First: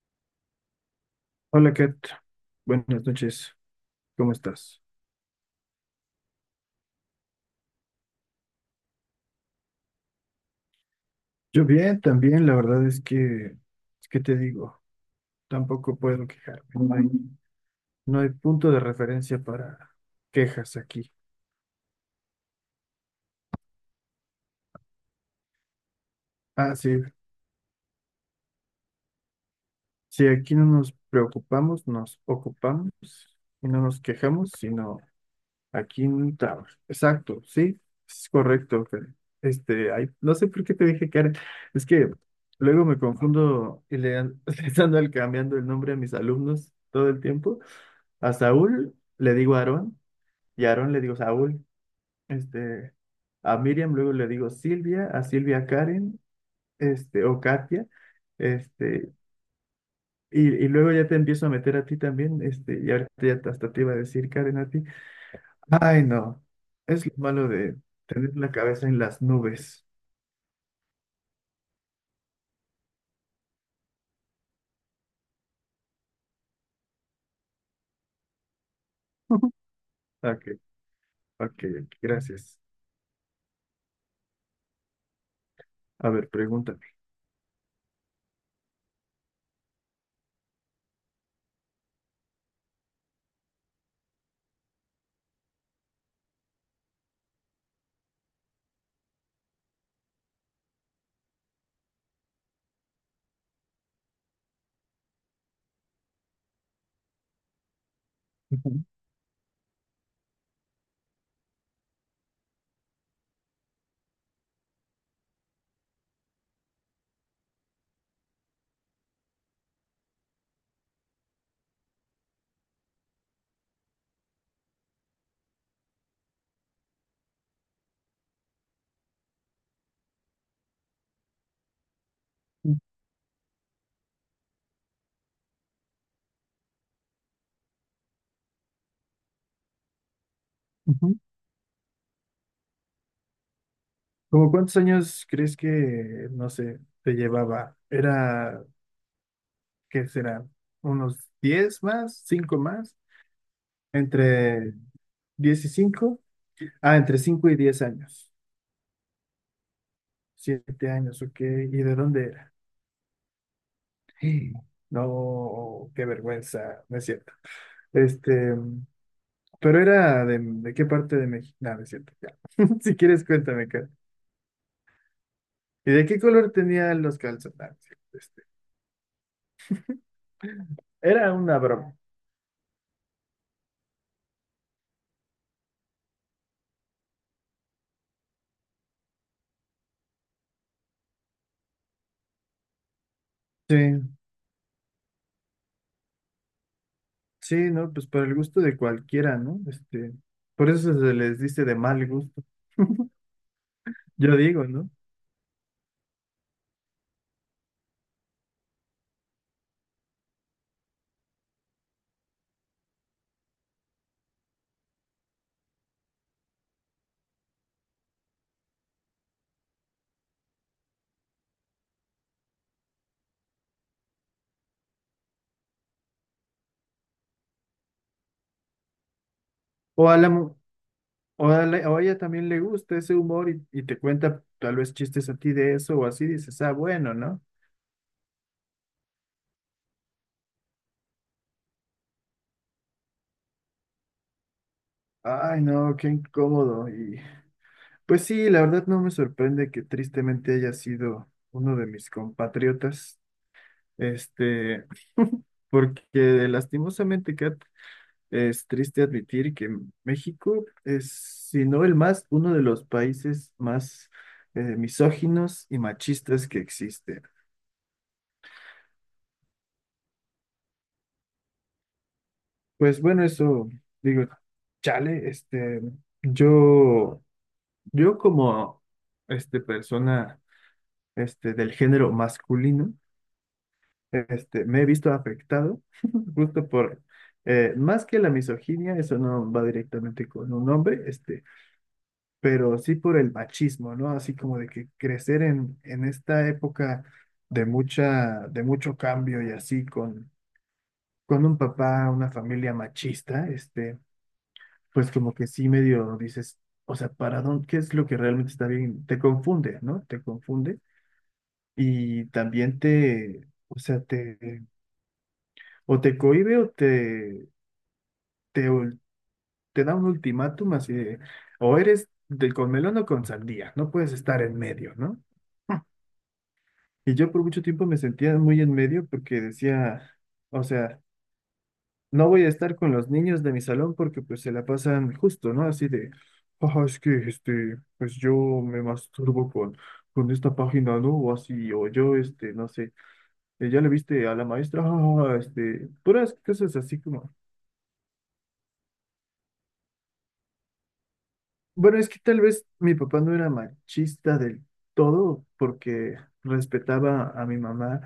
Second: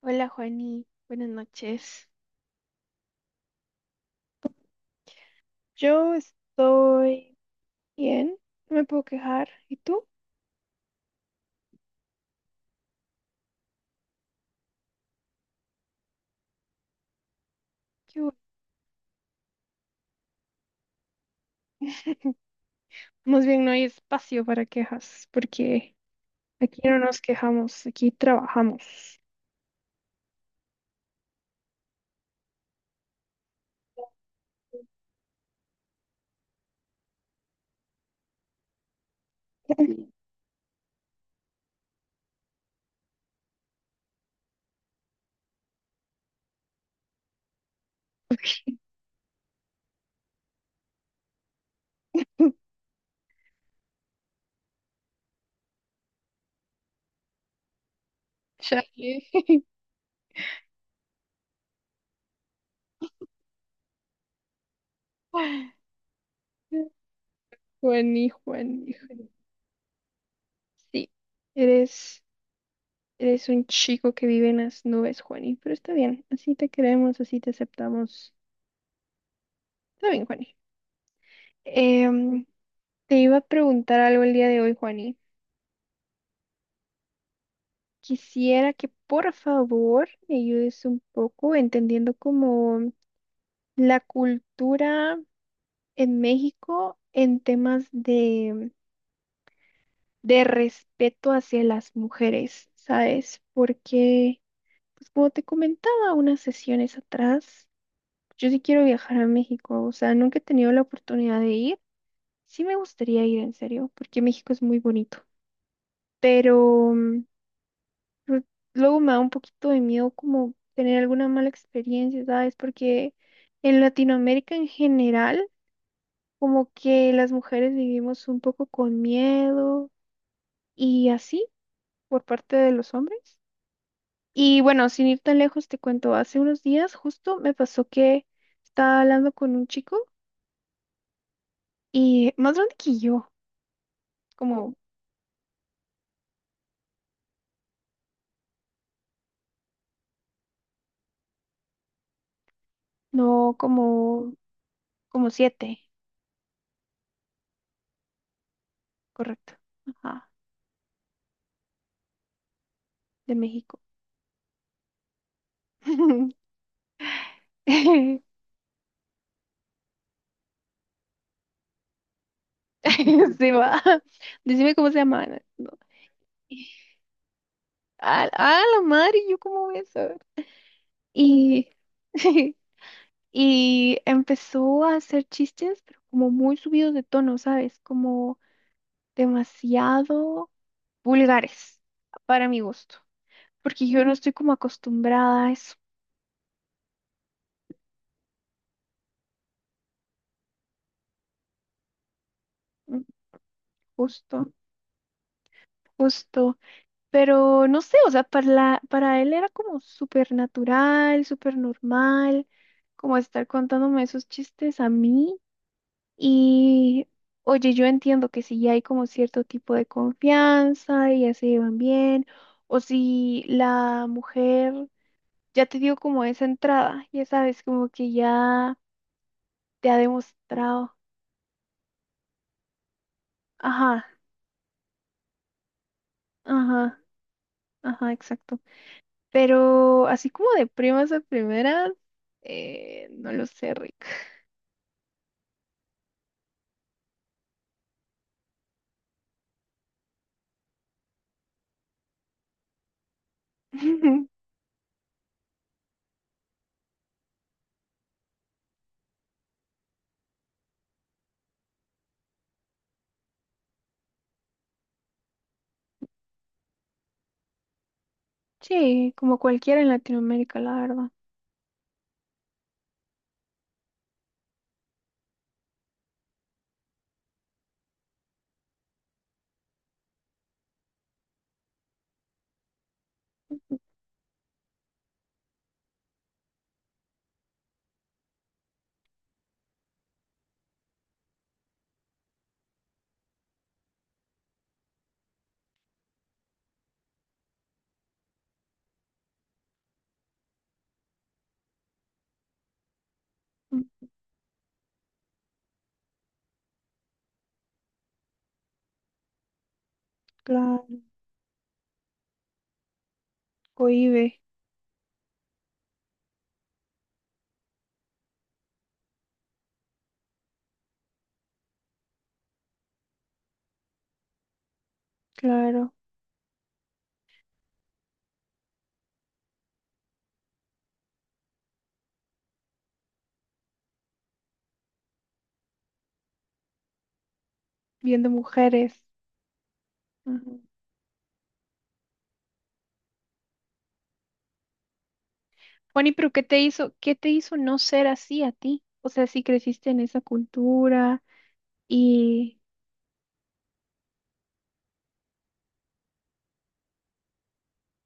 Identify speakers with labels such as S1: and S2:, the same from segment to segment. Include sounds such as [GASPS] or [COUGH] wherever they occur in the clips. S1: Hola Juani, buenas
S2: Hola Kat,
S1: noches.
S2: buenas noches, ¿cómo estás?
S1: Yo estoy bien, no me puedo quejar. ¿Y tú?
S2: Yo bien, también, la verdad es que, ¿qué te digo, tampoco puedo quejarme, no hay,
S1: Qué
S2: no hay
S1: bu-
S2: punto de referencia para quejas aquí.
S1: Más bien no hay espacio para quejas, porque
S2: Ah,
S1: aquí no
S2: sí,
S1: nos quejamos, aquí trabajamos.
S2: si aquí no nos preocupamos, nos ocupamos y no nos quejamos, sino aquí en Tower. Exacto, sí, es correcto, Fer. Ay,
S1: [LAUGHS]
S2: no sé por qué te dije Karen. Es que luego me confundo y [LAUGHS] les ando cambiando el nombre a mis alumnos todo el tiempo. A Saúl le digo Aarón y a Aarón le digo Saúl. Este, a Miriam luego le digo Silvia, a Silvia Karen, o Katia.
S1: Chale.
S2: Este, y luego ya te empiezo a meter a ti también, y ahorita ya hasta te iba a decir Karen a ti. Ay,
S1: [LAUGHS]
S2: no. Es lo malo de
S1: Juani,
S2: tener la cabeza
S1: Juani,
S2: en las
S1: Juani.
S2: nubes.
S1: Sí, eres, eres un chico que vive en las nubes, Juani, pero está bien, así te queremos, así te aceptamos.
S2: Ujú.
S1: Está bien,
S2: Ok,
S1: Juani.
S2: ok, ok,
S1: Em,
S2: gracias.
S1: Te iba a preguntar algo el día de hoy, Juani.
S2: A ver, pregúntame.
S1: Quisiera que por favor me ayudes un poco entendiendo como la cultura en México en temas de respeto hacia las mujeres, ¿sabes? Porque, pues como te comentaba unas sesiones atrás, yo sí
S2: Ujú.
S1: quiero viajar a México, o sea, nunca he tenido la oportunidad de ir. Sí me gustaría ir en serio, porque México es muy bonito, pero Lu- Luego me da un poquito de miedo como tener alguna mala experiencia, ¿sabes? Porque en Latinoamérica en general, como que las mujeres vivimos un poco con miedo y así por parte de los hombres. Y bueno, sin ir tan lejos, te cuento, hace unos días justo me pasó que estaba hablando con un chico
S2: Ujú.
S1: y más grande que yo,
S2: ¿Cómo
S1: como,
S2: cuántos años crees que, no sé, te llevaba? ¿Era, qué será? ¿Unos 10 más? ¿5 más?
S1: no, como,
S2: ¿Entre
S1: como
S2: 10 y
S1: siete,
S2: 5? Ah, entre 5 y 10 años.
S1: correcto, ajá,
S2: 7 años, ok. ¿Y de dónde era?
S1: de México.
S2: [GASPS] No, qué
S1: [LAUGHS]
S2: vergüenza, no es cierto. Este, Pero era ¿de qué parte de México? No, no es cierto, ya. [LAUGHS] Si quieres,
S1: [LAUGHS] Se
S2: cuéntame,
S1: va.
S2: cara.
S1: Decime cómo se llama. Ana. No.
S2: ¿Y de qué color tenían los calzones? No, no es cierto,
S1: Ah, ah, la madre, ¿yo cómo voy a saber?
S2: era una
S1: Y,
S2: broma.
S1: [LAUGHS] y empezó a hacer chistes, pero como muy subidos de tono, ¿sabes? Como demasiado vulgares para mi gusto,
S2: Sí,
S1: porque yo no estoy como acostumbrada a eso.
S2: sí, no, pues para el gusto de cualquiera, ¿no? Por eso se les dice de mal gusto,
S1: Mm,
S2: yo
S1: justo,
S2: digo, ¿no?
S1: justo. Pero no sé, o sea, para él era como súper natural, súper normal, como estar contándome esos chistes a mí. Y oye, yo entiendo que si hay como cierto tipo de confianza y ya se llevan bien, o si la mujer ya te dio como esa entrada, ya sabes, como que ya te ha
S2: O a la, mu-
S1: demostrado.
S2: o a la- o a ella también le gusta ese humor y te
S1: Ajá,
S2: cuenta tal vez chistes a ti de eso o así, dices, ah,
S1: ajá,
S2: bueno, ¿no?
S1: ajá, exacto. Pero así como de primas a primeras, no lo sé, Rick.
S2: Ay, no, qué incómodo y pues sí, la verdad no me sorprende que tristemente haya sido uno de mis compatriotas,
S1: [LAUGHS]
S2: este, porque lastimosamente, Kat, es triste admitir que México es, si no el más, uno de los países más misóginos y machistas que existe.
S1: Sí, como cualquiera en Latinoamérica, la verdad.
S2: Pues bueno, eso digo, chale, yo, yo como, persona, del género masculino. Me he visto afectado [LAUGHS] justo más que la misoginia, eso no va directamente con un hombre, pero sí por el machismo, ¿no? Así como de que crecer en esta época de mucha, de mucho cambio y así con un papá, una familia machista,
S1: Mm,
S2: pues como que sí medio dices, o sea, ¿para dónde, qué es lo que realmente está bien? Te confunde, ¿no? Te confunde
S1: claro,
S2: y también te, o sea,
S1: cohibe,
S2: o te cohíbe o te, ul- te da un ultimátum así de, o eres del con melón o con sandía, no puedes estar en medio, ¿no?
S1: claro,
S2: Y yo por mucho tiempo me sentía muy en medio porque decía, o sea, no voy a estar con los niños de mi salón porque pues se la pasan justo, ¿no? Así de, es que pues
S1: viendo
S2: yo me
S1: mujeres.
S2: masturbo con esta
S1: Ujú.
S2: página, ¿no? O así, o yo, no sé, ya le viste a la maestra, [LAUGHS]
S1: Juani, pero
S2: puras cosas así
S1: qué te
S2: como.
S1: hizo no ser así a ti? O sea, si creciste en esa cultura
S2: Bueno, es que tal
S1: y,
S2: vez mi papá no era machista del todo porque respetaba a mi mamá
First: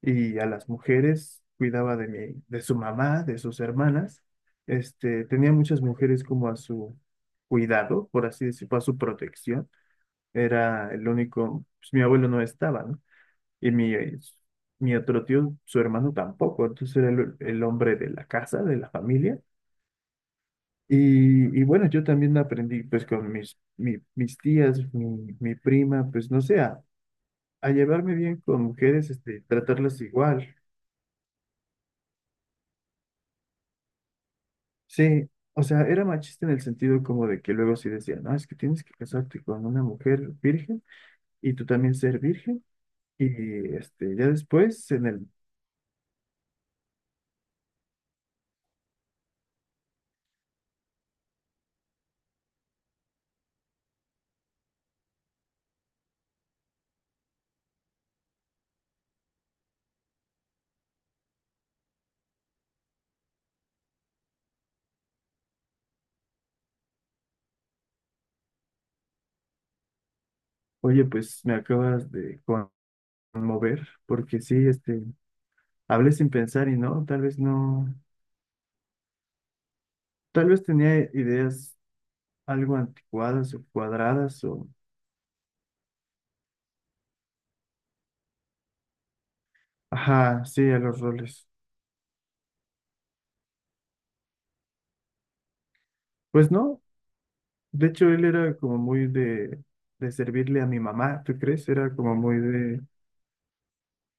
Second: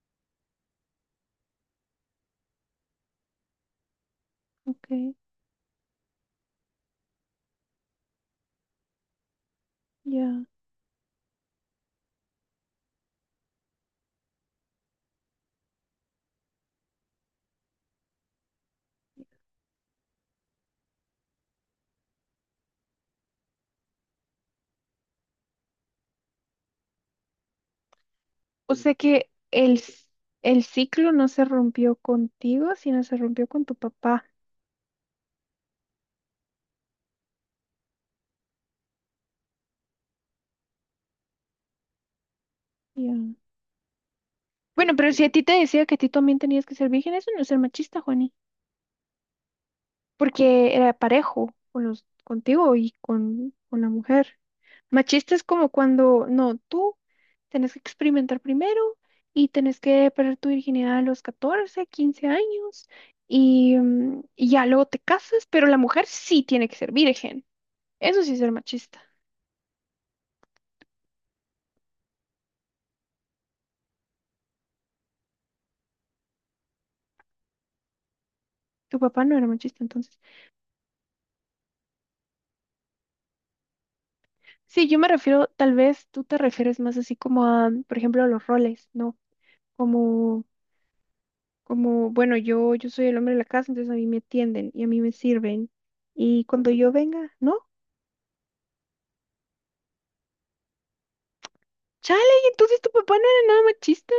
S2: y a las mujeres, cuidaba de mi, de su mamá, de sus hermanas.
S1: ok,
S2: Tenía muchas mujeres como a su cuidado, por así decirlo, a su protección.
S1: ya.
S2: Era el único, pues, mi abuelo no estaba, ¿no? Y mi otro tío, su hermano tampoco. Entonces era el hombre de la casa, de la familia y bueno, yo también aprendí pues con mis tías, mi prima, pues no sé, a llevarme bien con
S1: O sea
S2: mujeres,
S1: que el,
S2: tratarlas
S1: c-
S2: igual.
S1: el ciclo no se rompió contigo, sino se rompió con tu papá.
S2: Sí, o sea, era machista en el sentido como de que luego sí decían, no, es que tienes que casarte con una mujer virgen y tú también ser virgen.
S1: Ya.
S2: Y este, ya después
S1: Bueno,
S2: en
S1: pero si
S2: el,
S1: a ti te decía que a ti también tenías que ser virgen, eso no es ser machista, Juani, porque era parejo con los, contigo y con la mujer. Machista es como cuando, no, tú tenés que experimentar primero y tenés que perder tu virginidad a los 14, 15 años y ya luego te casas, pero la mujer sí tiene que ser virgen. Eso sí es ser machista.
S2: Oye, pues me acabas de conmover, porque sí, hablé sin pensar y no, tal vez no,
S1: Tu papá no era machista, entonces.
S2: tal vez tenía ideas algo anticuadas o cuadradas.
S1: Sí, yo me refiero, tal vez tú te refieres más así como a, por ejemplo, a los roles, ¿no?
S2: Ajá,
S1: Como
S2: sí, a los roles.
S1: Como, bueno, yo soy el hombre de la casa, entonces a mí me atienden y a mí me sirven. Y
S2: Pues
S1: cuando
S2: no,
S1: yo venga, ¿no?
S2: de hecho él era como muy de servirle a mi mamá, ¿tú crees? Era como
S1: Chale,
S2: muy
S1: ¿y entonces
S2: de...
S1: tu papá no era nada machista?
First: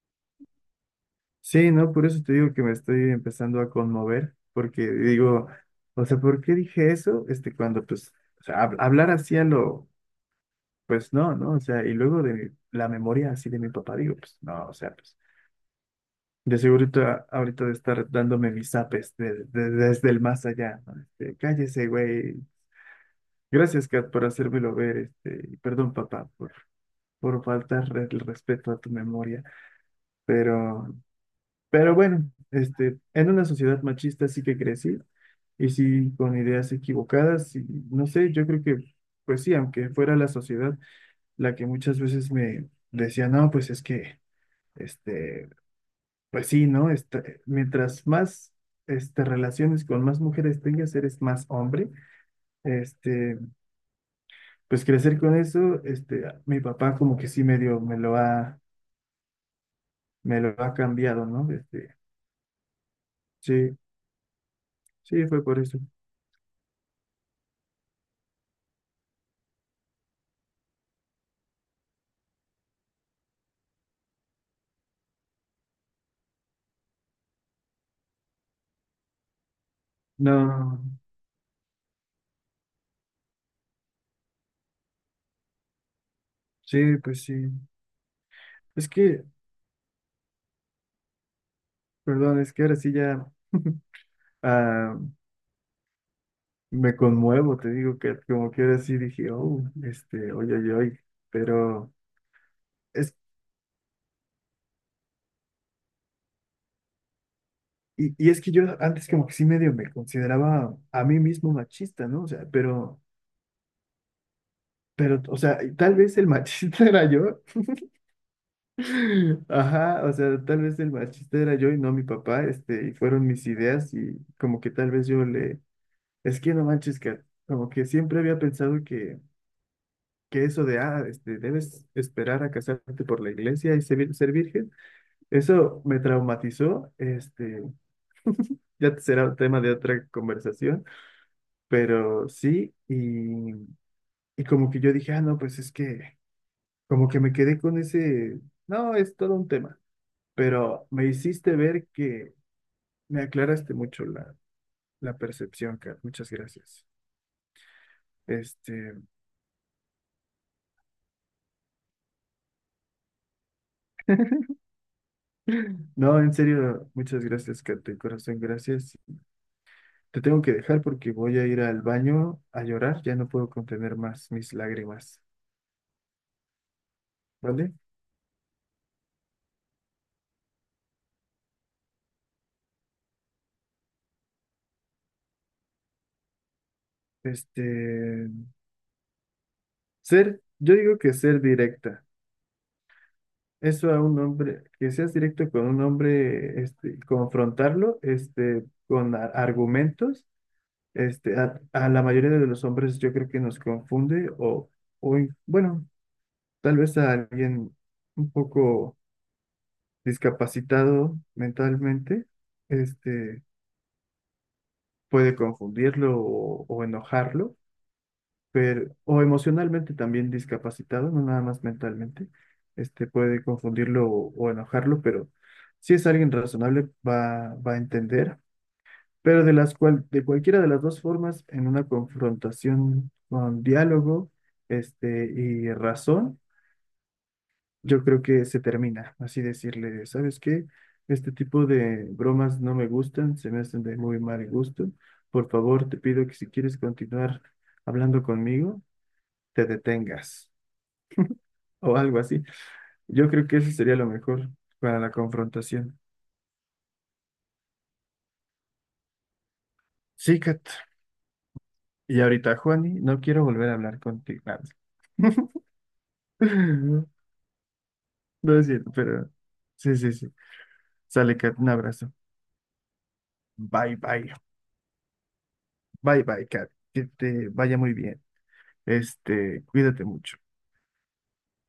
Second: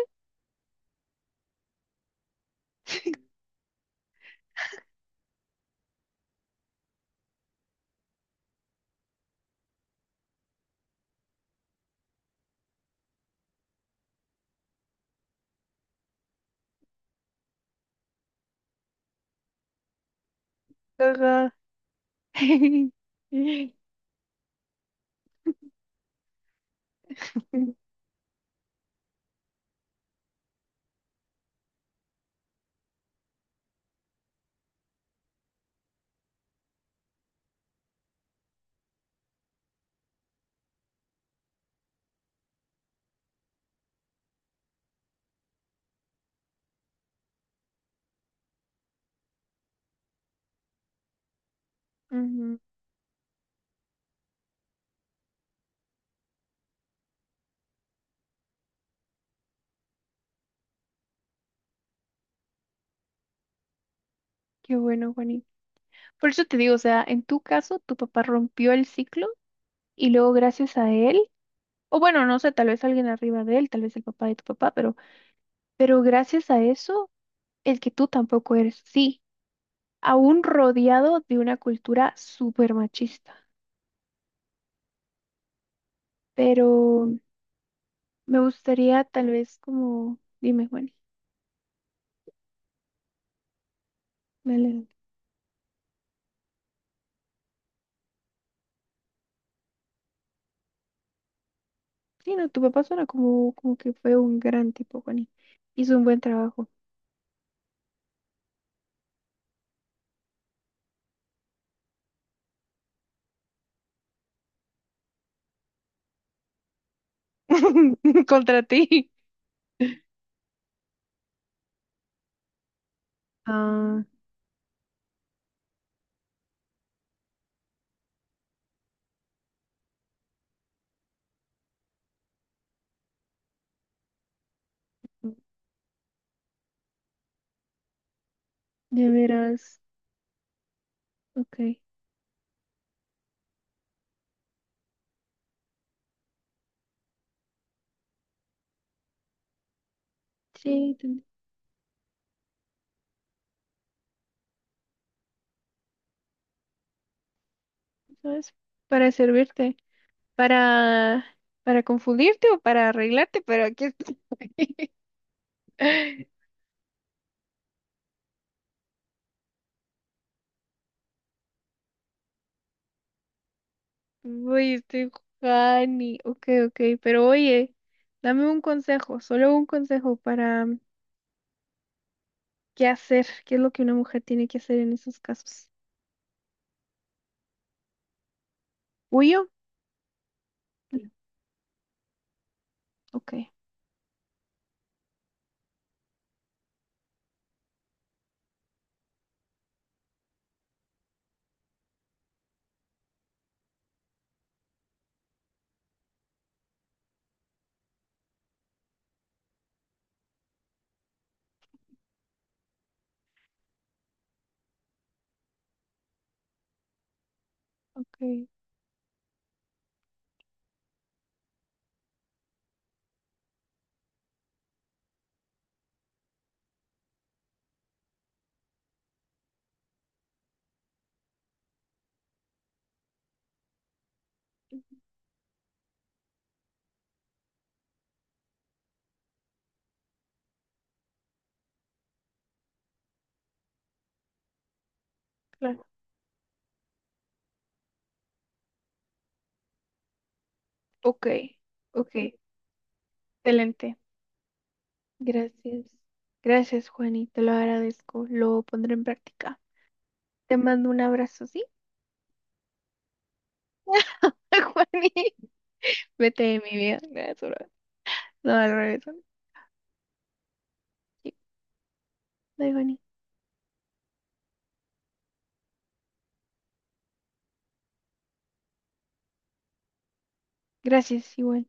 S2: Sí, no, por eso te digo que me estoy empezando a conmover, porque digo, o sea, ¿por qué dije eso? Cuando pues, o sea, hablar así pues no, ¿no? O sea, y luego la memoria así de mi papá, digo, pues no, o sea, pues de seguro ahorita ahorita de estar dándome mis zapes desde el más allá, ¿no?
S1: Ajá.
S2: Cállese, güey.
S1: [LAUGHS]
S2: Gracias, Kat, por hacérmelo ver, y perdón, papá, por, faltar el respeto a tu memoria, pero, pero bueno, en una sociedad machista sí que crecí, y sí con ideas equivocadas, y no sé, yo creo que, pues sí, aunque fuera la sociedad la que muchas veces me decía, no, pues es que, este, pues sí, ¿no? Mientras más, relaciones con más mujeres tengas, eres más hombre,
S1: Ujú,
S2: este... Pues crecer con eso, mi papá como que sí medio me lo ha cambiado, ¿no? Sí,
S1: qué bueno,
S2: sí, fue
S1: Juanín.
S2: por eso.
S1: Por eso te digo, o sea, en tu caso, tu papá rompió el ciclo y luego gracias a él, o bueno, no sé, tal vez alguien arriba de él, tal vez el papá de tu papá, pero gracias a eso, el que tú tampoco eres, sí, aún
S2: No,
S1: rodeado de una cultura súper machista. Pero
S2: sí, pues sí.
S1: me
S2: Es
S1: gustaría
S2: que,
S1: tal vez como, dime, Juani.
S2: perdón, es que ahora sí ya
S1: Dale, dale.
S2: ah, me conmuevo, te digo que como que ahora sí dije, oh, oye, oye, oye, pero
S1: Sí, no, tu papá suena
S2: es,
S1: como, como que fue un gran tipo, Juani. Hizo un buen trabajo.
S2: y es que yo antes como que sí medio me consideraba a mí mismo machista, ¿no? O sea, pero, o sea, y tal vez el machista [LAUGHS] era yo.
S1: [LAUGHS] Contra ti.
S2: [LAUGHS] Ajá, o sea, tal vez el machista era yo y no mi papá, y fueron mis ideas
S1: Ah,
S2: y como que tal vez es que no manches, que como que siempre había pensado que, eso de, debes esperar a casarte por la iglesia y ser virgen, eso me traumatizó, ya
S1: de
S2: será tema de
S1: veras.
S2: otra conversación,
S1: Ok.
S2: pero sí, y como que yo dije, ah, no, pues es que, como que me quedé con ese, no, es todo un tema, pero
S1: Sí,
S2: me
S1: ten-
S2: hiciste ver que. Me aclaraste mucho la percepción, Kat. Muchas gracias.
S1: ¿sabes?
S2: Este,
S1: Para servirte. Para, para confundirte o para arreglarte, pero aquí estoy.
S2: no, en
S1: [LAUGHS]
S2: serio, muchas gracias, Kat, de corazón, gracias. Te tengo que dejar porque voy a ir al baño a llorar. Ya no puedo contener más mis
S1: Uy, estoy
S2: lágrimas,
S1: Juani. Ok, ok. Pero oye,
S2: ¿vale?
S1: dame un consejo, solo un consejo para. ¿Qué hacer? ¿Qué es lo que una mujer tiene que hacer en esos casos?
S2: Este,
S1: ¿Huyo?
S2: yo digo
S1: Sí.
S2: que ser directa.
S1: Ok,
S2: Eso a un hombre, que seas directo con un hombre, confrontarlo, con argumentos, a la mayoría de los hombres yo creo que nos confunde bueno. Tal vez a alguien un poco discapacitado mentalmente, este, puede confundirlo o enojarlo,
S1: ok,
S2: pero, o emocionalmente también discapacitado, no nada más mentalmente, puede confundirlo o enojarlo, pero si es alguien razonable va a entender. Pero de cualquiera de las dos formas, en una confrontación con diálogo, y razón, yo creo que se termina, así decirle, ¿sabes qué? Este tipo de bromas no me gustan, se me hacen de muy mal gusto. Por
S1: claro.
S2: favor, te pido que si quieres continuar hablando conmigo, te detengas
S1: Ok,
S2: o algo
S1: ok.
S2: así. Yo creo que eso
S1: Excelente.
S2: sería lo mejor para la
S1: Gracias.
S2: confrontación.
S1: Gracias, Juani. Te lo agradezco. Lo pondré en práctica.
S2: Sí,
S1: Te
S2: Kat.
S1: mando un abrazo, ¿sí?
S2: Y ahorita, Juani, no quiero volver a hablar contigo.
S1: [LAUGHS] Juani. Vete de mi vida.
S2: [LAUGHS]
S1: Gracias, bro. No,
S2: No es
S1: al
S2: cierto,
S1: revés.
S2: pero sí, sí, sí.
S1: Sí.
S2: Sale, Kat, un abrazo.
S1: Bye, Juani.
S2: Bye, bye. Bye, bye, Kat. Que te vaya muy bien. Cuídate mucho.
S1: Gracias, igual.